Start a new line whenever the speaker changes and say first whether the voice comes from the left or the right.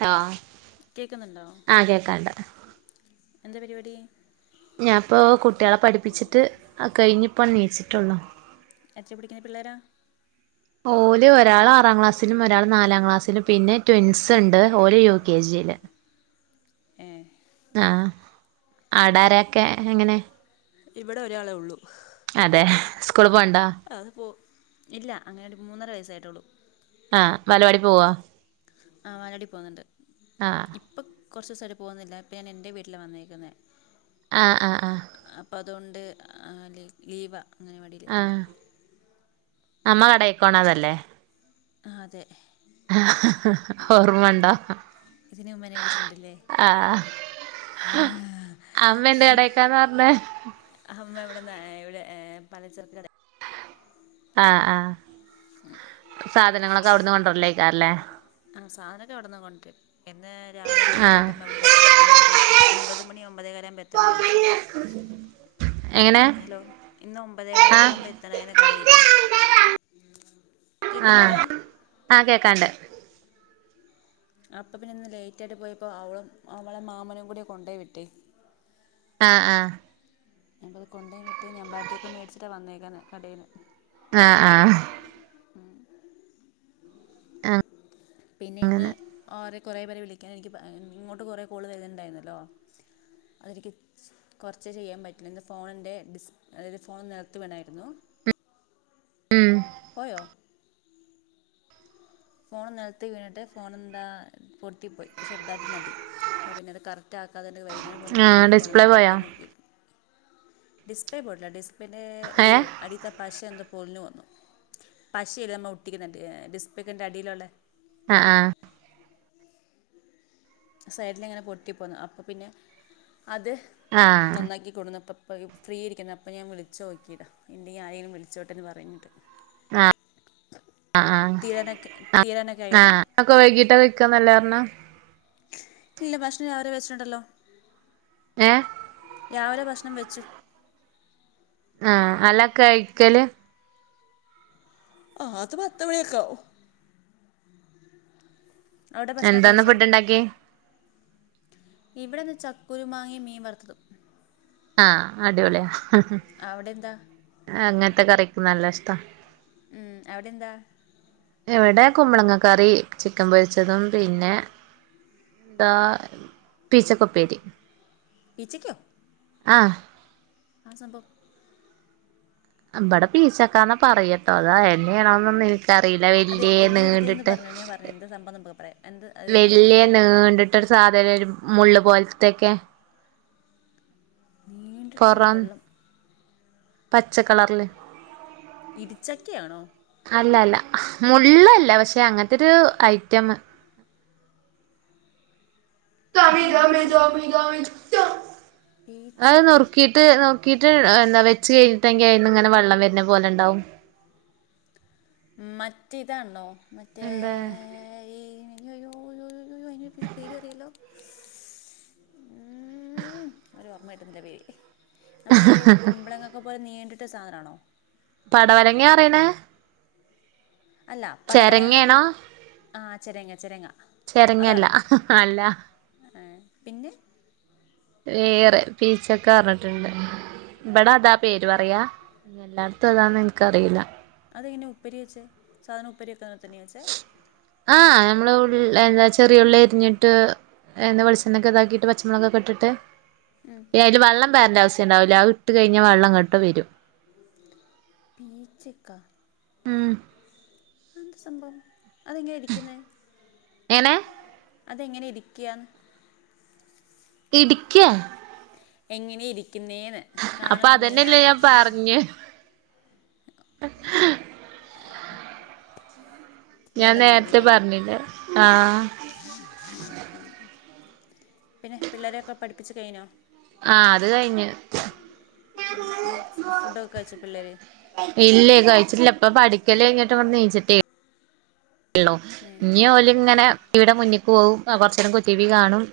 right: Hello
left: കേക്കുന്നുണ്ടാ
right: ആ കേക്കാണ്ട്
left: എന്താ പരിപാടി
right: ഞാനിപ്പോ കുട്ടികളെ പഠിപ്പിച്ചിട്ട് കയിഞ്ഞ് ഇപ്പം എനിച്ചിട്ടുള്ളൂ
left: എത്ര പടിക്കുന്ന പിള്ളേരാ
right: ഓല് ഒരാൾ ആറാം ക്ലാസ്സിലും ഒരാൾ നാലാം ക്ലാസ്സിലും പിന്നെ ട്വിൻസ് ഉണ്ട് ഓല് യു കെ ജിയില്
left: ഏ
right: ആഹ് ആടാരൊക്കെ എങ്ങനെ
left: ഇവിടെ ഒരാളെ ഉള്ളൂ
right: അതെ സ്കൂൾ പോവണ്ടോ
left: ആഹ് അത് പോ ഇല്ല അങ്ങനെ മൂന്നര വയസ്സായിട്ടുള്ളൂ
right: ആഹ് വാലവാടി പോവാ
left: ആ വാലവാടി പോകണ്ട്
right: ആഹ്
left: ഇപ്പം കുറച്ച് ദിവസമായിട്ട് പോകുന്നില്ല ഇപ്പം ഞാനെൻ്റെ വീട്ടിൽ വന്നേക്കുന്നത്
right: ആഹ് ആഹ് ആഹ്
left: അപ്പൊ അതുകൊണ്ട് ലി ലീവാ
right: ആഹ് അമ്മ കടക്കോണതല്ലേ
left: ആഹ് അതെ
right: അഹ് അഹ്
left: അതിന്
right: ഓർമണ്ടോ
left: ഇതിന് മുമ്പെ വിളിച്ചിട്ടുണ്ടില്ലേ
right: അമ്മന്ത്‌ [unintelligible] പറഞ്ഞേ
left: അമ്മ ഇവിടെന്ന് ഇവിടെ പലചർക്ക് കട
right: ആഹ് ആഹ് സാധനങ്ങളൊക്കെ അവിടന്ന് കൊണ്ടരലേക്കാറല്ലേ
left: ആ സാധനമക്കെ ഇവിടുന്ന് കൊണ്ടാരും ഇന്ന് രാവിലെ
right: ആ
left: ലേറ്റയിട്ട് അമ്മൾ ഇവിടുന്ന് പോയത് ഒമ്പരേയ്ക്ക് ഒമ്പത് മണി ഒമ്പതേകാലാവുമ്പം എത്തണേന്നും
right: എങ്ങനെ
left: ഹലോ ഇന്ന് ഒമ്പതേകാലൊക്കെ
right: ആഹ്
left: ആകുമ്പം എത്തണേന്നെ കടേലേ കേക്കുന്നില്ലാ
right: ആ കേക്കാണ്ടെ
left: അപ്പ പിന്നിന്നെലേറ്റായിട്ട് പോയപ്പം അവളും അവളെ മാമനും കൂടി കൊണ്ടോയി വിട്ടേ
right: ആ ആ
left: ഞാനിപ്പോ കൊണ്ടേ വിട്ട് നബാട്ടിയൊക്കെ മേടിച്ചിട്ടാ വന്നേക്കന്നെ കടേന്നെ
right: ആഹ് ആഹ് ആ
left: പിന്നിന്ന് ആരെ കൊറേ പേരെ വിളിക്കാൻ എനിക്ക് ഇങ്ങോട്ടെ കൊറേ കോള് വരുന്നുണ്ടായിരുന്നല്ലോ അതിനിക്ക് കൊറച്ചെ ചെയ്യാൻ പറ്റീന്നുള്ളൂ ഇന്ന് ഫോണിൻ്റെ ഡിസ് അതായത് ഫോൺ നിലത്തു വീണായിരുന്നു
right: ഉം
left: പോയോ ഫോണ് നിലത്ത് ലത്ത് വീണിട്ടെ ഫോണെന്താ പൊട്ടി പ്പോയി ചെറുതായിട്ട് നടി അപ്പോ പിന്നത് കറക്റ്റ് താക്കാതെന്റെ വൈകുന്നേരം പൊയി
right: ആഹ്
left: നന്നാക്കി
right: ഡിസ്പ്ലേ
left: കൊണ്ടന്നിട്ടെ ഇപ്പ
right: പോയോ
left: നാ ഡിസ്പ്ലേ പോയിട്ടില്ല ഡിസ് പിന്നേ ഒരു
right: ഏഹ്
left: അടിത്തെ പശ എന്തോ പൊളിഞ്ഞു വന്നു പശയില്ലേ നമ്മ ഒട്ടിക്കുന്നു ഡിസ്പേക്കൻ്റെ അടിയിലുള്ളേ
right: ആഹ് ആഹ്
left: സൈഡിലിങ്ങനെ പൊട്ടിപ്പോന്നു അപ്പപ്പിന്നെ അത്
right: ആഹ്
left: നന്നാക്കി കൊണ്ടു വന്നപ്പം അപ്പോ ഈ ഫ്രീയിരിക്കുന്നത് അപ്പം ഞാൻ വിളിച്ചു നോക്കിയതാ എന്തെയെ ആയേലും വിളിച്ചോട്ടെന്നു പറയ്ന്ന്ണ്ട്
right: ആഹ് ആഹ്
left: തീരാനൊക്കെ തീരാനൊക്കെ കഴിയാത്തത്തോണ്ട്
right: അക്ക വൈകീട്ടാ വെക്കാന്നല്ലെ പറഞ്ഞെ
left: ഇല്ല ഭക്ഷണം രാവിലെ വെച്ചിട്ടുണ്ടല്ലോ
right: ഏ
left: രാവിലെ ഭക്ഷണം വെച്ചു
right: ആ അല്ല കയ്ക്കല്
left: ആ അതു പത്തു മണി ഒക്കെ ആവും അവിടെ ഭക്ഷണൊക്കെ
right: എന്താന്ന്
left: കഴിച്ചോ
right: ഫുഡ് ഇണ്ടാക്കി
left: ഇവിടിന്ന് ചക്കുരു മാങ്ങേം മീൻ വറുത്തതും
right: ആ അടിപൊളിയാ ആ ഹ
left: അവിടെ എന്താ
right: ഹാ അങ്ങനത്തെ കറിക്കൊ നല്ലിഷ്ടമാ
left: ഉം അവിടെന്താ
right: ഇവിടെ കുമ്പളങ്ങ കറി ചിക്കൻ പൊരിച്ചതും പിന്നെ
left: [unintelligible]
right: ആ പീശക്കുപ്പേരി
left: പീച്ചിയ്ക്കോ
right: ആ
left: ആ സമ്പം
right: അമ്പാട് പീച്ചക്കാന്നാ പറയട്ടോ അതാ എന്നെയണോന്നെ ക്കറിയില്ല
left: അത്
right: വല്യ
left: എങ്ങനെ ഇരിക്കുന്നതെന്ന്
right: നീണ്ടിട്ട്
left: പറഞ്ഞോ ഞാൻ പറഞ്ഞു എന്താ സംഭവം നമുക്ക് പറയാം എന്ത് അത് എങ്ങനെ
right: വല്യ
left: ഇരിക്കുന്നത്
right: നീണ്ടിട്ട് ട്ടൊരു സാധനം മുള്ളു പോലത്തെക്കെ
left: നീണ്ടിട്ട് സാനം വെള്ളം
right: പച്ചക്കളർ
left: ഇടിച്ചക്കാണോ
right: അല്ലല്ല മുള്ളല്ല പക്ഷെ അങ്ങനത്തൊരു ഐറ്റമെ
left: ആ മുള്ളുള്ള
right: അത്
left: പീച്ചയ്ക്കോ
right: നുറുക്കീട്ടെ ഇട്ട് നോക്കിട്ടെ എന്താ വെച്ച് കഴിഞ്ഞട്ടെങ്കി അയീന്നിങ്ങനെ വെള്ളം വരുന്നപോലെണ്ടാവും
left: മറ്റിതാണോ മറ്റേ
right: എന്താ
left: ഈ അയ്യയ്യോ അയ്യോയ്യോ അയിനൊരു പേരു പറേല്ലോ ഊമമ് ഒരു ഓർമ്മ കിട്ടുന്നില്ല പേര് നമ്മയീ കുമ്പളങ്ങൊക്കെ പോലെ നീണ്ടിട്ട് സാധനാണോ
right: പടവലങ്ങ്യറിനെ?
left: അല്ല പടവലെനെ കൂ
right: ചെരങ്ങയാണോ
left: ആ ചെരങ്ങ ചെരങ്ങ
right: ചെരങ്ങല്ല
left: അതാണോ
right: അല്ല
left: ഏ പിന്നെ?
right: വേറെ പീച്ചക്ക പർഞ്ഞിട്ണ്ട് ഇവ്ടെ അതാ പേര് പറയാ. ഇത് അതാണെന്ന് എനിക്കറില്ല.
left: അതെങ്ങനെയ ഉപ്പരി വെച്ചേ സാധനം ഉപ്പരി ഒക്കെ തന്നെയാ വെച്ചേ?
right: ആഹ് ഞമ്മള് ഉള് എന്താ ചെറിയ ഉള്ളി എര്ഞ്ഞ്ട്ട് എണ്ണെ വെളിച്ചണ്ണോക്കെ ഇതാക്കീട്ട് പച്ചമുളകോക്കെ ഇട്‌ട്ട്.
left: മ്
right: ഏ അയ്ല് വള്ളംപാരണ്ടെ ആവ് സ്യം ഇണ്ടാവൂല അഇട്ട് കയ്ഞ്ഞാ വള്ളം ങ്ങട്ട് വരും.
left: പീച്ചിക്ക.
right: മ്.
left: അതെഎന്ത് സംഭവം അതെങ്ങയാ ഇരിക്കിന്നെ
right: എങ്ങനെ
left: അതെങ്ങനെ ഇരിക്യാ?
right: ഇട്ക്യാ?
left: എങ്ങനെ ഇരിക്കിന്നേന്ന്?
right: അപ്പ അതെന്നെല്ലേ ഞാൻ പർഞെ. ഞാൻ
left: മുള്ള മാതിരി
right: നേര്ത്തെ
left: അല്ലേ
right: പറഞ്ഞില്ലേ ആഹ്
left: പിന്നെ പിള്ളേരൊക്കെ പഠിപ്പിച്ച് കയ്ഞ്ഞോ?
right: ആഹ് അത് കഴിഞ്ഞ്
left: മ് ഫുഡൊക്കെ കയിച്ച പിള്ളേര്?
right: ഇല്ലേ കഴിച്ചില്ല ഇപ്പ പഠിക്കല യ്ഞ്ഞട്ട്ബടെന്ന്ച്ചിട്ടേ ള്ളോ ഇഞ്ഞി ഓൽ ഇങ്ങനെ ടിവിടെ മുന്ന്ക്ക് പോവും കുറച്ചരം കൊച്ചു ടീവി കാണും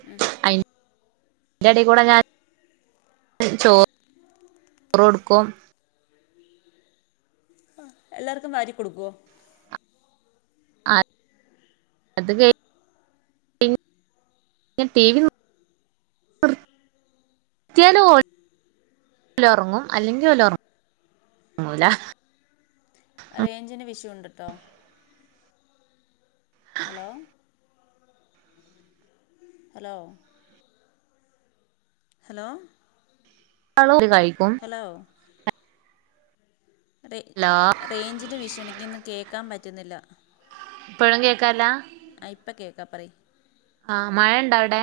right: അയ് യന്റെ ടി കൂടെ ഞാൻ ചോറ് റൊടുക്കും.
left: ആ എല്ലാർക്കും നാരി കൊടുക്കൊ?
right: [unintelligible] [unintelligible] ലൊറങ്ങും അല്ലെങ്കിൽ ഓലറങ് റങ്ങുല.
left: റെയ്ഞ്ചിന് വിഷംണ്ട്ട്ടോ. Hello hello. ഹലോ.
right: [unintelligible] കഴിക്കും
left: ഹലോ റേ
right: ഹലോ
left: റേഞ്ചിന് വിശണ്ട് ഇക്കൊന്നും കേക്കാൻ പറ്റ്ന്നില്ല.
right: ഇപ്പോഴും കേക്കാല്ല?
left: ആ ഇപ്പ കേക്കാ പറയ്
right: ആഹ് മയണ്ടോ അവ്ടെ?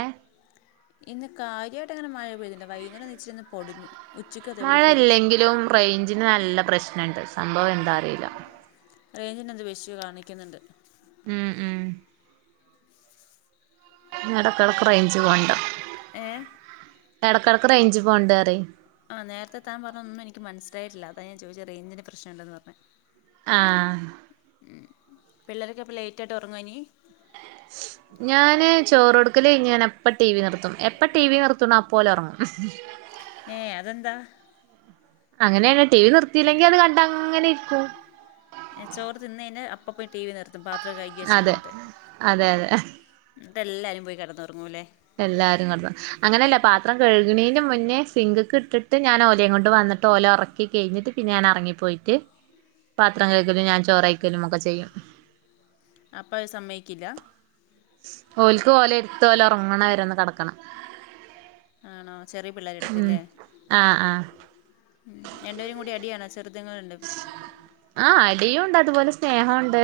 left: ഇന്ന് കാര്യയിട്ട് അങ്ങനെ മഴ പെയ്തില്ല വൈകുന്നേര ഇച്ചിരിഒന്ന് പൊടിഞ്ഞു. ഉച്ചയ്ക്ക് അതേപോലെ
right: മഴ
left: പൊടിച്ചു
right: ഇല്ലെങ്കിലും റേഞ്ചിന് നല്ല പ്രശ്നുണ്ട് സംഭവം എന്താ അറിയില്ല.
left: റേഞ്ചിനെന്ത്യേ ഇഷ്യൂ കാണിക്ക്ന്ന്ണ്ട്.
right: മ് മ് ഇടക്കിടക്ക് റേഞ്ച് പോവ്ണ്ട്
left: ഏ?
right: ഇടക്കിടക്ക് റേഞ്ച് പോണ്ടറ.
left: ആ നേരത്തെ താൻ പറഞ്ഞ ഒന്നും എനിക്ക് മനസിലായിട്ടില്ല അത ഞാൻ ചോദിച്ച റേഞ്ചിന് പ്രശ്നംണ്ടെന്ന് പറഞ്ഞ.
right: ആഹ്
left: ഉം പിള്ളേരൊക്കെ അപ്പ ലേറ്റായിട്ടാ ഉറങ്ങാഇനി
right: ഞാന് ചോറൊടുക്കല്യ്ഞ്ഞ് ഞാൻ അപ്പ ടി വി നിർത്തും എപ്പ ടി വി നിർത്ണ അപ്പ ഓലൊർങ്ങും.
left: ഏ അതെന്താ?
right: അങ്ങനേണ് ടി വി നിർത്തില്ലെങ്കി അത് കണ്ടങ്ങനെ ഇരിക്കും.
left: ചോറ് തിന്ന കഴിഞ്ഞാൽ അപ്പ പോയി ടി വി നിർ തും പാത്രം കഴകി വച്ച്
right: അതെ
left: വന്നിട്ട്
right: അതെ അതെ
left: എന്നിട്ട് എല്ലാരും പോയി കെടന്നൊറങ്ങൂല്ലേ
right: എല്ലാരും കടന്നു അങ്ങനെയല്ല പാത്രം കഴുകണെന് മുന്നേ സിങ്കക്കെ ഇട്ടിട്ട് ഞാൻ ഓലയും കൊണ്ട് വന്നിട്ട് ഓല ഒറ പ്പിക്കാ കഴിഞ്ഞിട്ട് പിന്നെ ഞനറങ്ങിപ്പോയിട്ട് പാത്രം കഴിക്കലും ഞാൻ ചോറക്കയിക്കലും ഒക്കെ ചെയ്യും
left: അപ്പ അത് സമ്മയിക്കില്ല
right: ഓൽക്ക് ഓലെ എടുത്ത് ഓല് ഒറങ്ങണ വരന്ന് കെടക്കണം
left: ആണോ ചെറിയ പിള്ളേരെ
right: ഉം
left: എടുത്തില്ലേ
right: ആഹ് ആഹ്
left: രണ്ടേരും കൂടി അടിയാണോ ചെറുതങ്ങളുരണ്ടും
right: ആഹ അടിയും ഉണ്ട് അതുപോലെ സ്നേഹുണ്ട്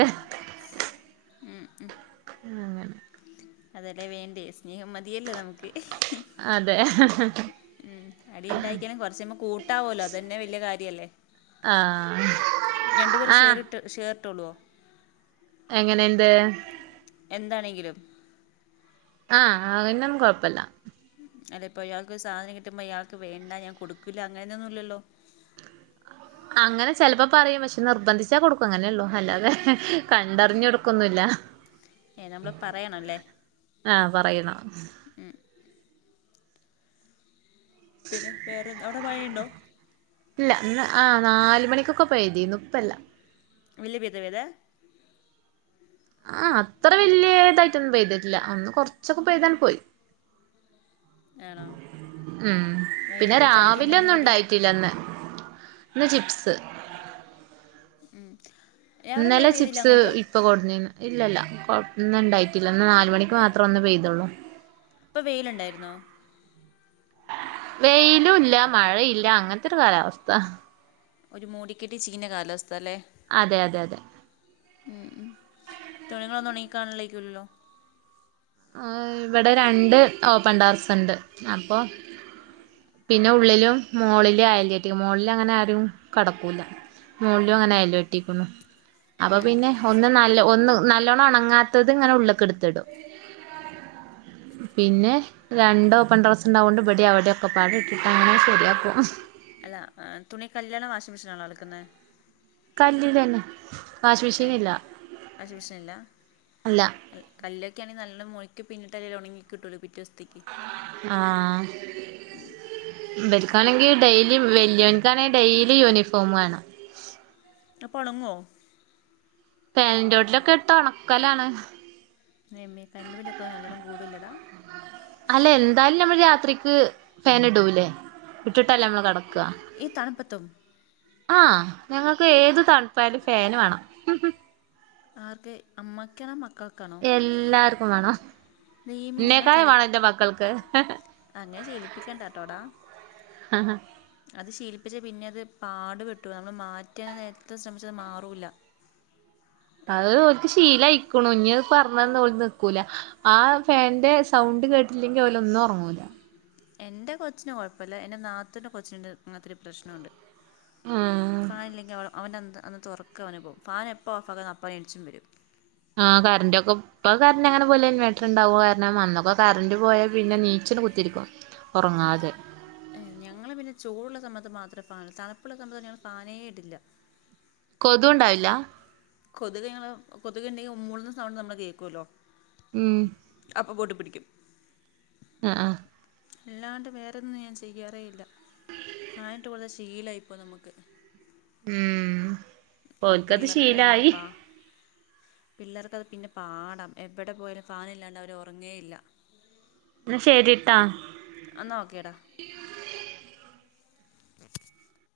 left: ഉം ഉം
right: അങ്ങനെ
left: അതല്ലേ വേണ്ടേ സ്നേഹം മതിയല്ലോ നമുക്ക്
right: അതെ
left: ഉം അടി ഉണ്ടായിക്കാലും കൊറച്ചുമ്പോ കൂട്ടാവല്ലോ അതന്നെ വല്ല്യ കാര്യം അല്ലേ
right: ആഹ് ആഹ്
left: ഷേർ ഇട്ടോളുവോ
right: എങ്ങനെ എന്ത്
left: എന്താണെങ്കിലും
right: ആഹ് അതിനനും കൊഴപ്പില്ല
left: അല്ലെ ഇപ്പൊ ഇയാൾക്ക് സാധനം കിട്ടുമ്പോ ഇയാൾക്ക് വേണ്ട ഞാൻ കൊടുക്കൂല്ല അങ്ങനെയൊന്നുല്ലല്ലോ
right: അങ്ങനെ ചെലപ്പോ പറയും പക്ഷെ നിർബന്ധിച്ചാ കൊടുക്കും അങ്ങനെള്ളൂ അല്ലാതെ കണ്ടറിഞ്ഞെടുക്കൊന്നില്ല
left: ഏ നമ്മൾ പറയണമല്ലേ
right: ആഹ പറയണം
left: പിന്നെ വേറെന്താ അവിടെ മഴയുണ്ടോ
right: ഇല്ല ഇന്ന് ആ നാല് മണിക്കൊക്കെ പെയ്തീന്നു ഇപ്പംല്ലാ
left: വെല്ല്യ പെയ്ത്ത പെയ്തേ
right: ആ അത്ര വല്യയ ഇതായിട്ടൊന്നും പെയ്തിട്ടില്ല അന്ന് കൊറച്ചൊക്കെ പെയ്തങ് പോയി
left: ആണോ
right: ഉം പിന്നെ
left: വൈകുന്നേരത്തെ ഈ ചായക്ക്
right: രാവിലെ
left: എന്തായിരുന്നു
right: ഒന്നും
left: കടി
right: ഉണ്ടായിട്ടില്ലന്ന് ഇന്ന് ചിപ്സ്
left: ഉം രാവിലെ മഴ
right: ഇന്നലെ
left: പെയ്തില്ല
right: ചിപ്സ്
left: അങ്ങോട്ട്
right: ഇപ്പ കൊടുനി ന്ന് ഇല്ല ഇല്ല കൊ ഇണ്ടായിട്ടില്ല ഒന്ന് നാല് മണിക്ക് മാത്ര ഒന്ന് പേയ്തൊള്ളൂ
left: ഇപ്പൊ വെയിലുണ്ടായിരുന്നോ
right: വെയിലുല്ല മഴയില്ല അങ്ങനത്തെ ഒരു കാലാവസ്ഥ
left: ഒരു മൂടിക്കെട്ടി ചീഞ കാലാവസ്ഥ അല്ലേ
right: അതെ അതെ അതെ
left: ഉം ഉം തുണികളൊന്നും ഒണങ്ങിക്കാണില്ലായിരിക്കൂലല്ലോ
right: ഇവിടെ രണ്ട് ഓപൺ ടെറസ് ഉണ്ട് അപ്പൊ പിന്നെ ഉള്ളിലും മോളില് അയല് കെട്ടി മോളില് അങ്ങനെ ആരും കടക്കൂല്ല മോളിലും അങ്ങനെ അയല് കെട്ടിക്കുന്നു അപ്പോൾ
left: ഉം.
right: പിന്നെ ഒന്ന് നല്ല ഒന്ന് നല്ലോണ്ണം ഒണങ്ങാത്തത് ഇങ്ങനെ ഉള്ളക്ക് എടുത്തിടും പിന്നെ രണ്ട് ഓപ്പൺ ടെറസ് ഉണ്ടായകൊണ്ട് ഇവടെ അവിടെക്കെ പാട ഇട്ടിട്ട് അങ്ങനെ ശരിയാക്കും
left: അല്ല തുണി കല്യാലാണോ വാഷിങ് മെഷീലാണോ ലക്കുന്നെ
right: കല്ലിൽ ലന്നെ വാഷിങ്
left: ഏഹ്
right: മെഷീൻ ഇല്ല
left: വാഷിംഗ് ഇല്ല
right: അല്ല
left: കല്ലൊക്കെ ആണെ നല്ലോം മോഴ്ക്കി പിന്നിട്ടലല്ലേ ഒണങ്ങി കിട്ടുള്ളൂ പിറ്റെസ്തേയ്ക്ക്
right: ആഹ് ഇവൽക്കാണെങ്കിൽ ഡെയിലി വല്ല്യോൻക്കാണെങ്കിൽ ഡെയിലി യൂണിഫോമാണ്
left: അപ്പോ ഒണങ്ങോ
right: ഫാന്റോട്ടിലൊക്കെ ഇട്ട് ഒണക്കലാണ്
left: നമ്മ കരണ്ട് ബില്ലൊക്കെ നല്ലണം കൂടുല്ലടാ
right: അല്ലെ എന്തായാലും നമ്മൾ രാത്രിക്ക് ഫാൻ ഇടൂല്ലേ ഇട്ടിട്ടല്ലേ നമ്മള് കെടക്ക
left: ഈ തണുപ്പത്തും
right: ആഹാ ഞങ്ങക്കേത് തണുപ്പായാലും ഫേന് വേണം.
left: ആർക്ക് അമ്മയ്ക്കാണോ? മക്ക
right: എല്ലാർക്കും വേണം
left: ദൈവമേ ഞങ്ങൾ
right: എന്നേക്കായും
left: തിരി
right: വേണം എന്റെ മക്കൾക്ക്.
left: അങ്ങനെ ശീലിപ്പിക്കണ്ട കേട്ടോടാ
right: അഹാ
left: അത് ശീലിപ്പിച്ചാ പിന്നെ അത് പാടുപെട്ടു പോവും നമ്മള് മാറ്റാനെത്ര ശ്രമിച്ചാലും അത് മാറൂല്ല
right: അഹ് ഓൽക്ക് ശീലായിക്കുണു ഇഞ്ഞത് പറഞ്ഞാന്നോല് നിക്കൂല ആ ഫാന്റെ സൗണ്ട് കേട്ടില്ലെങ്കി ഓലൊന്നും ഒറങ്ങൂല
left: എൻ്റെ കൊച്ചിന് കൊഴപ്പല്ല എന്റെ നാത്തൂന്റെ കൊച്ചിനു അങ്ങനത്തെ രു പ്രശ്നണ്ട്.
right: ആഹ്
left: ഫാനില്ലെങ്കിൽ അവ അവന്റെ അന്ന് ഒർക്കാപോവും ഫാൻ എപ്പോ ഓഫാക്കാന്നൊ അപ്പ എണിച്ചും വരും.
right: ആഹ് കർൻ്റൊക്കൊം- ഇപ്പൊ കറണ്ടങ്ങനെ പോയാലും ഇൻവെർട്ടർണ്ടാവും കാരണം അന്നൊക്കെ കരണ്ട് പോയാ പിന്നെ നീച്ചിട് കുത്തിരിക്കും ഒറങ്ങാതെ.
left: ഞങ്ങള് പിന്നെ ചൂടുള്ള സമയത്ത് മാത്രേ ഫാൻ തണുപ്പുള്ള സമയത്ത് ഞങ്ങൾ ഫാനേ ഇടില്ല.
right: കൊതുണ്ടാവില്ലാ?
left: കൊതുകി കൊതുക ഉണ്ടെങ്കിൽ മൂളുന്ന സൗണ്ട് നമ്മള് കേൾക്കുല്ലോ?
right: ഉം
left: അപ്പോ ബോട്ട് പിടിക്കും.
right: ആഹ് ആഹാ.
left: അല്ലാണ്ട് വേറൊന്നും ഞാൻ ചെയ്യാറേ ഇല്ല ഫാനിട്ട് കൊടുത്ത് ശീലായിപ്പൊം നമ്മക്ക്.
right: ഉം
left: ആ
right: ഓൽക്കത്
left: പിള്ളേർക്ക് ഭയങ്കര
right: ശീലായി?
left: പാ പിള്ളേർക്കത് പിന്നെ പാട എവിടെ പോയാലും ഫാാനില്ലാണ്ട് അവര് ഒറങ്ങേയില്ല.
right: ന്നാ ശരിട്ടാ.
left: അന്നാ ഓക്കെടാ. [inaudible]